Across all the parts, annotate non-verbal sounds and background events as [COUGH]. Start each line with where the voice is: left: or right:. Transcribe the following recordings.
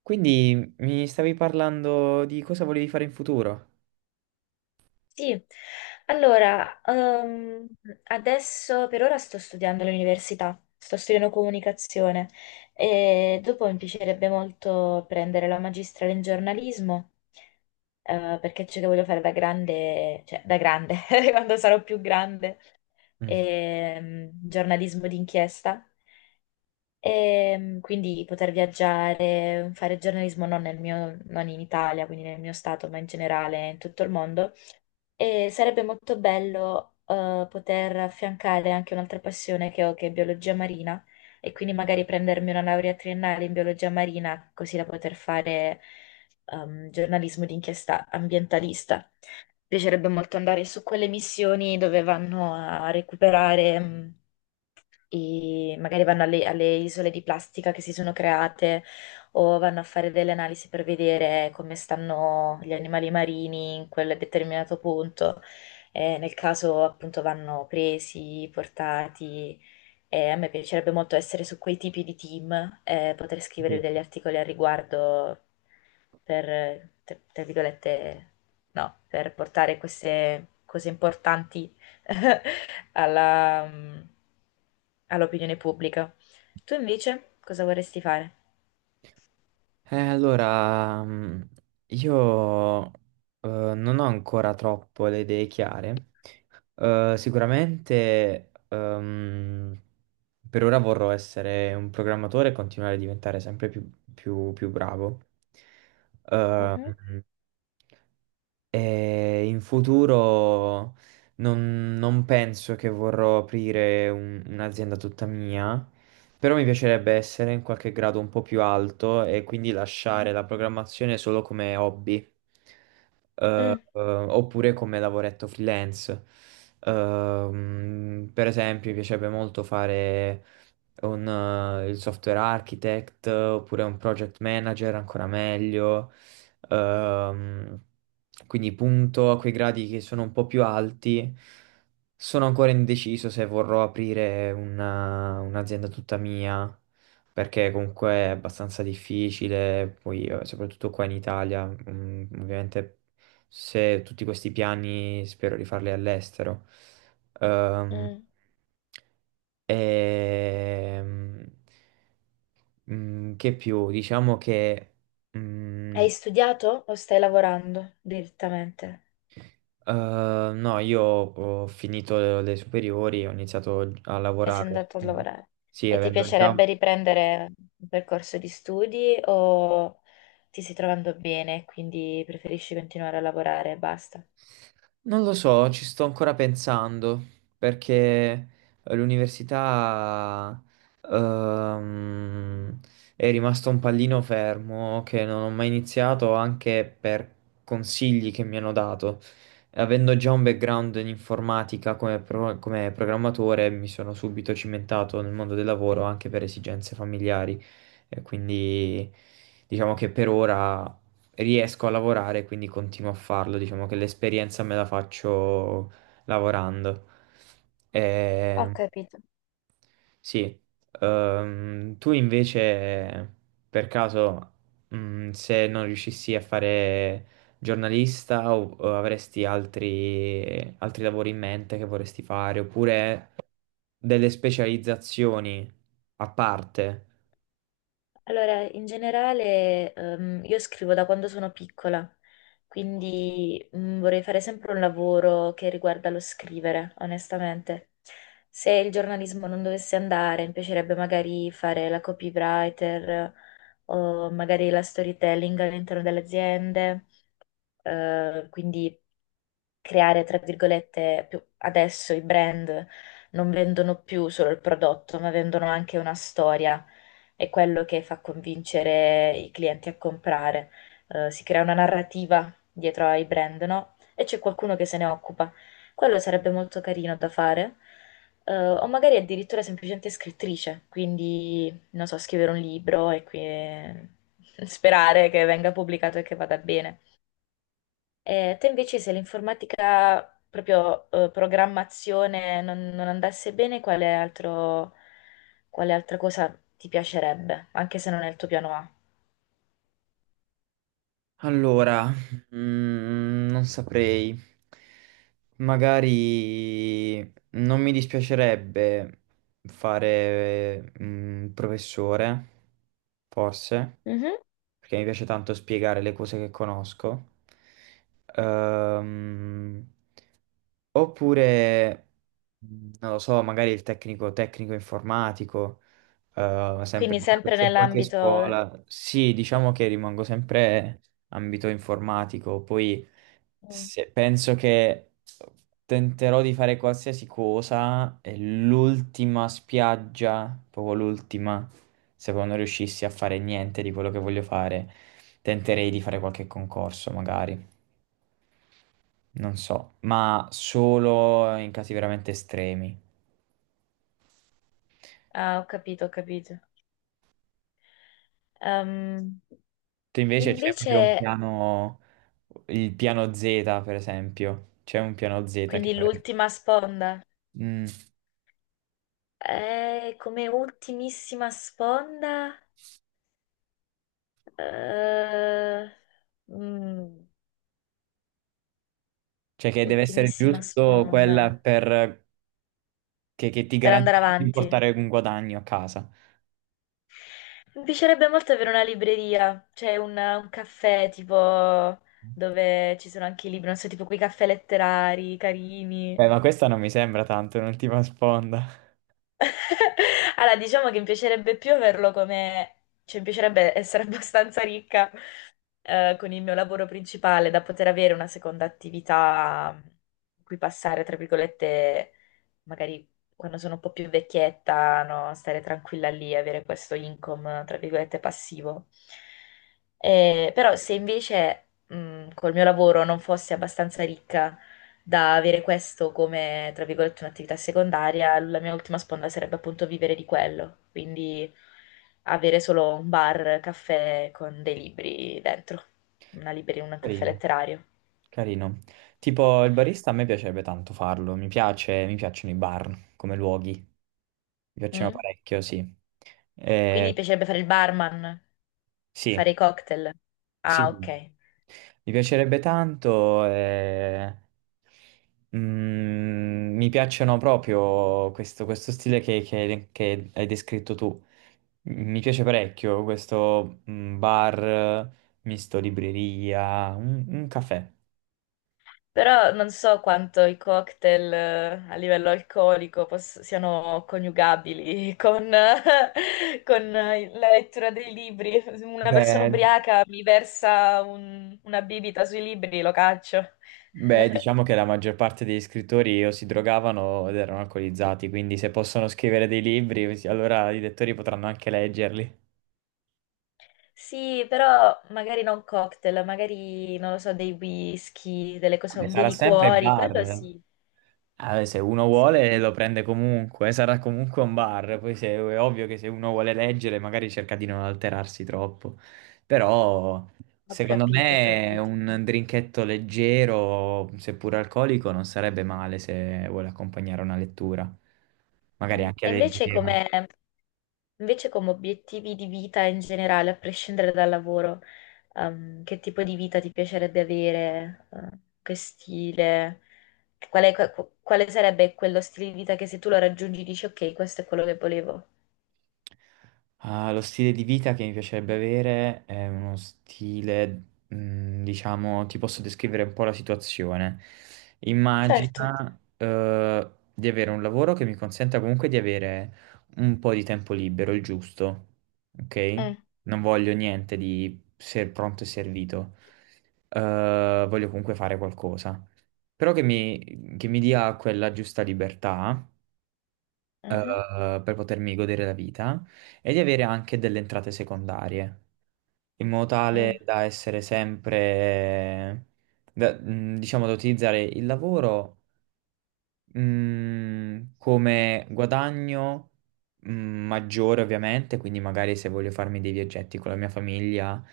right: Quindi mi stavi parlando di cosa volevi fare in futuro?
left: Sì, allora, adesso per ora sto studiando all'università, sto studiando comunicazione e dopo mi piacerebbe molto prendere la magistrale in giornalismo, perché c'è che voglio fare da grande, cioè da grande, [LAUGHS] quando sarò più grande,
right: Mm,
left: giornalismo d'inchiesta, e quindi poter viaggiare, fare giornalismo non nel mio, non in Italia, quindi nel mio stato, ma in generale in tutto il mondo e sarebbe molto bello poter affiancare anche un'altra passione che ho, che è biologia marina, e quindi magari prendermi una laurea triennale in biologia marina, così da poter fare giornalismo d'inchiesta ambientalista piacerebbe molto andare su quelle missioni dove vanno a recuperare, magari vanno alle isole di plastica che si sono create o vanno a fare delle analisi per vedere come stanno gli animali marini in quel determinato punto. Nel caso appunto vanno presi, portati e a me piacerebbe molto essere su quei tipi di team e poter scrivere
right: sì.
left: degli articoli al riguardo per, tra virgolette, no, per portare queste cose importanti [LAUGHS] alla, mm, all'opinione pubblica. Tu invece cosa vorresti fare?
right: Eh, allora, mm, io non ho ancora troppo le idee chiare. Sicuramente per ora vorrò essere un programmatore e continuare a diventare sempre più bravo.
left: Mhm.
right: Ehm, E in futuro, non penso che vorrò aprire un'azienda tutta mia, però mi piacerebbe essere in qualche grado un po' più alto e quindi lasciare la programmazione solo come hobby,
left: Mm.
right: oppure come lavoretto freelance. Per esempio, mi piacerebbe molto fare un, il software architect oppure un project manager, ancora meglio. Ehm, quindi punto a quei gradi che sono un po' più alti. Sono ancora indeciso se vorrò aprire un'azienda tutta mia, perché comunque è abbastanza difficile, poi soprattutto qua in Italia, mm, ovviamente se tutti questi piani spero di farli all'estero. Ehm,
left: Mm.
right: ehm, che più? Diciamo che... Mm,
left: Hai studiato o stai lavorando direttamente?
right: eh, no, io ho finito le superiori, ho iniziato a
left: E sei
right: lavorare.
left: andato a
right: No.
left: lavorare.
right: Sì,
left: E ti
right: avendo già...
left: piacerebbe riprendere un percorso di studi o ti stai trovando bene e quindi preferisci continuare a lavorare e basta?
right: Non lo so, ci sto ancora pensando perché l'università ehm, è rimasto un pallino fermo che non ho mai iniziato anche per consigli che mi hanno dato. Avendo già un background in informatica, come programmatore, mi sono subito cimentato nel mondo del lavoro anche per esigenze familiari e quindi diciamo che per ora riesco a lavorare, quindi continuo a farlo. Diciamo che l'esperienza me la faccio lavorando.
left: Ho
right: Eh,
left: capito.
right: sì. Tu invece, per caso, se non riuscissi a fare giornalista o avresti altri lavori in mente che vorresti fare, oppure delle specializzazioni a parte?
left: Allora, in generale, io scrivo da quando sono piccola, quindi mm, vorrei fare sempre un lavoro che riguarda lo scrivere, onestamente. Se il giornalismo non dovesse andare, mi piacerebbe magari fare la copywriter o magari la storytelling all'interno delle aziende. Eh, quindi creare, tra virgolette, adesso i brand non vendono più solo il prodotto, ma vendono anche una storia, è quello che fa convincere i clienti a comprare. Si crea una narrativa dietro ai brand, no? E c'è qualcuno che se ne occupa. Quello sarebbe molto carino da fare. O magari addirittura semplicemente scrittrice, quindi non so, scrivere un libro e [LAUGHS] sperare che venga pubblicato e che vada bene. Te invece se l'informatica, proprio programmazione, non andasse bene, quale altra cosa ti piacerebbe, anche se non è il tuo piano A?
right: Allora, non saprei. Magari non mi dispiacerebbe fare il professore, forse,
left: Mhm.
right: perché mi piace tanto spiegare le cose che conosco. Ehm, Oppure, non lo so, magari il tecnico informatico, sempre
left: Quindi sempre
right: se in qualche
left: nell'ambito...
right: scuola. Sì, diciamo che rimango sempre ambito informatico. Poi
left: Mm.
right: penso che tenterò di fare qualsiasi cosa e l'ultima spiaggia, proprio l'ultima, se poi non riuscissi a fare niente di quello che voglio fare, tenterei di fare qualche concorso, magari non so, ma solo in casi veramente estremi.
left: Ah, ho capito, ho capito. Ehm,
right: Tu invece c'è proprio un
left: invece,
right: piano, il piano Z, per esempio. C'è un piano Z che
left: quindi
right: avresti.
left: l'ultima sponda.
right: Mm.
left: Come ultimissima sponda... eh, mm,
right: Cioè che deve essere
left: ultimissima
right: giusto quella
left: sponda.
right: per... Che ti
left: Per andare
right: garantisce di
left: avanti.
right: portare un guadagno a casa.
left: Mi piacerebbe molto avere una libreria, cioè un caffè tipo dove ci sono anche i libri, non so, tipo quei caffè letterari carini.
right: Beh, ma questa non mi sembra tanto un'ultima sponda.
left: [LAUGHS] Allora, diciamo che mi piacerebbe più averlo come... cioè mi piacerebbe essere [LAUGHS] abbastanza ricca con il mio lavoro principale da poter avere una seconda attività in cui passare, tra virgolette, magari quando sono un po' più vecchietta, no? Stare tranquilla lì, avere questo income, tra virgolette, passivo. Però se invece, col mio lavoro non fossi abbastanza ricca, da avere questo come, tra virgolette, un'attività secondaria, la mia ultima sponda sarebbe appunto vivere di quello, quindi avere solo un bar, caffè con dei libri dentro, una libreria, un caffè
right: Carino.
left: letterario.
right: Carino. Tipo il barista a me piacerebbe tanto farlo, mi piace, mi piacciono i bar come luoghi, mi piacciono
left: Mm?
right: parecchio, sì.
left: Quindi
right: Eh,
left: mi piacerebbe fare il barman,
right: sì,
left: fare i cocktail.
right: sì,
left: Ah,
right: sì,
left: ok.
right: mi piacerebbe tanto, mi piacciono proprio questo, questo stile che hai descritto tu. Mi piace parecchio questo bar misto libreria, un caffè.
left: Però non so quanto i cocktail a livello alcolico siano coniugabili [LAUGHS] con, la lettura dei libri. Se una persona
right: Beh,
left: ubriaca mi versa una bibita sui libri, lo caccio.
right: Beh, diciamo che la maggior parte degli scrittori o si drogavano o erano alcolizzati, quindi se possono scrivere dei libri, allora i lettori potranno anche leggerli.
left: Sì, però magari non cocktail, magari non lo so, dei whisky, delle cose,
right: E
left: dei
right: sarà sempre
left: liquori, quello
right: bar.
left: sì.
right: Ah, se uno
left: Sì,
right: vuole lo
left: sì.
right: prende comunque, sarà comunque un bar. Poi è ovvio che se uno vuole leggere magari cerca di non alterarsi troppo. Però
left: Ho
right: secondo
left: capito, ho
right: me
left: capito.
right: un drinketto leggero, seppur alcolico, non sarebbe male se vuole accompagnare una lettura. Magari
left: Mm.
right: anche leggero.
left: Invece come obiettivi di vita in generale, a prescindere dal lavoro? Che tipo di vita ti piacerebbe avere, che stile, quale sarebbe quello stile di vita che se tu lo raggiungi dici ok, questo è quello che volevo.
right: Ah, lo stile di vita che mi piacerebbe avere è uno stile, diciamo, ti posso descrivere un po' la situazione.
left: Certo.
right: Immagina, di avere un lavoro che mi consenta comunque di avere un po' di tempo libero, il giusto, ok?
left: Mm,
right: Non voglio niente di ser pronto e servito. Voglio comunque fare qualcosa, però che mi dia quella giusta libertà
left: mhm,
right: per potermi godere la vita e di avere anche delle entrate secondarie, in modo tale
left: mm.
right: da essere sempre, diciamo, da utilizzare il lavoro. Mm, come guadagno maggiore ovviamente, quindi magari se voglio farmi dei viaggetti con la mia famiglia,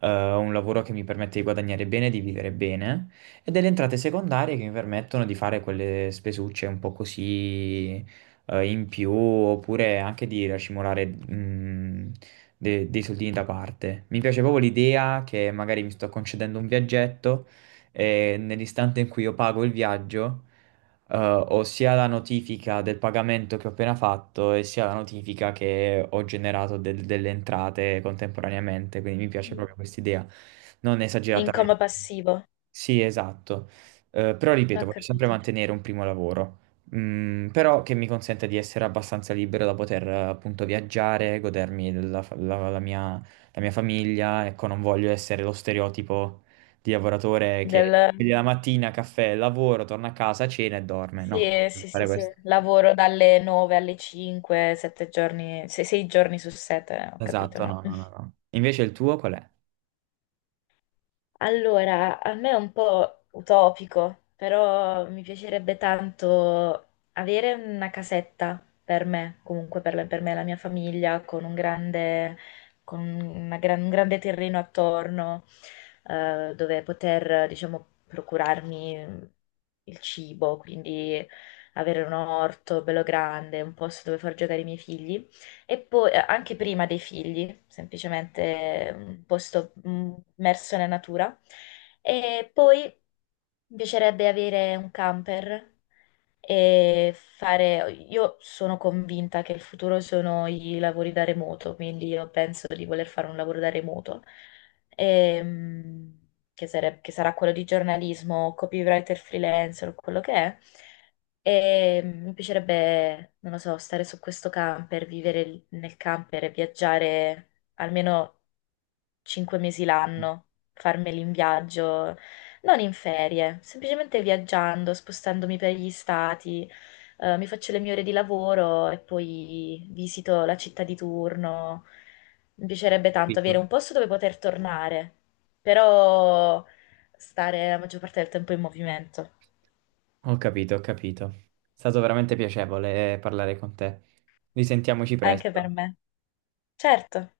right: eh, un lavoro che mi permette di guadagnare bene, di vivere bene, e delle entrate secondarie che mi permettono di fare quelle spesucce un po' così in più, oppure anche di racimolare dei soldini da parte. Mi piace proprio l'idea che magari mi sto concedendo un viaggetto e nell'istante in cui io pago il viaggio ho sia la notifica del pagamento che ho appena fatto e sia la notifica che ho generato delle entrate contemporaneamente, quindi mi piace
left: Mm.
right: proprio questa idea, non
left: In
right: esageratamente.
left: coma passivo,
right: Sì, esatto. Però
left: ho
right: ripeto, voglio sempre
left: capito.
right: mantenere un primo lavoro, mm, però che mi consente di essere abbastanza libero da poter appunto viaggiare, godermi la mia famiglia, ecco, non voglio essere lo stereotipo di lavoratore
left: Del...
right: che quindi la mattina, caffè, lavoro, torna a casa, cena e dorme. No, non
left: Sì,
right: devi
left: sì, sì,
right: fare
left: sì.
right: questo.
left: Lavoro dalle 9 alle 5, 7 giorni, 6 giorni su 7, ho capito,
right: Esatto, no,
left: no.
right: no, no, no. Invece il tuo qual è?
left: Allora, a me è un po' utopico, però mi piacerebbe tanto avere una casetta per me, comunque per, per me e la mia famiglia, con un grande, con una un grande terreno attorno, dove poter, diciamo, procurarmi il cibo, quindi avere un orto bello grande, un posto dove far giocare i miei figli. E poi anche prima dei figli, semplicemente un posto mm, immerso nella natura. E poi mi piacerebbe avere un camper e fare... Io sono convinta che il futuro sono i lavori da remoto, quindi io penso di voler fare un lavoro da remoto, ehm, che sarà quello di giornalismo, copywriter freelancer o quello che è. E mi piacerebbe, non lo so, stare su questo camper, vivere nel camper e viaggiare almeno 5 mesi l'anno, farmeli in viaggio, non in ferie, semplicemente viaggiando, spostandomi per gli stati, mi faccio le mie ore di lavoro e poi visito la città di turno. Mi piacerebbe tanto avere
right: Capito?
left: un posto dove poter tornare, però stare la maggior parte del tempo in movimento,
right: Ho capito, ho capito. È stato veramente piacevole parlare con te. Risentiamoci
left: anche per
right: presto.
left: me. Certo.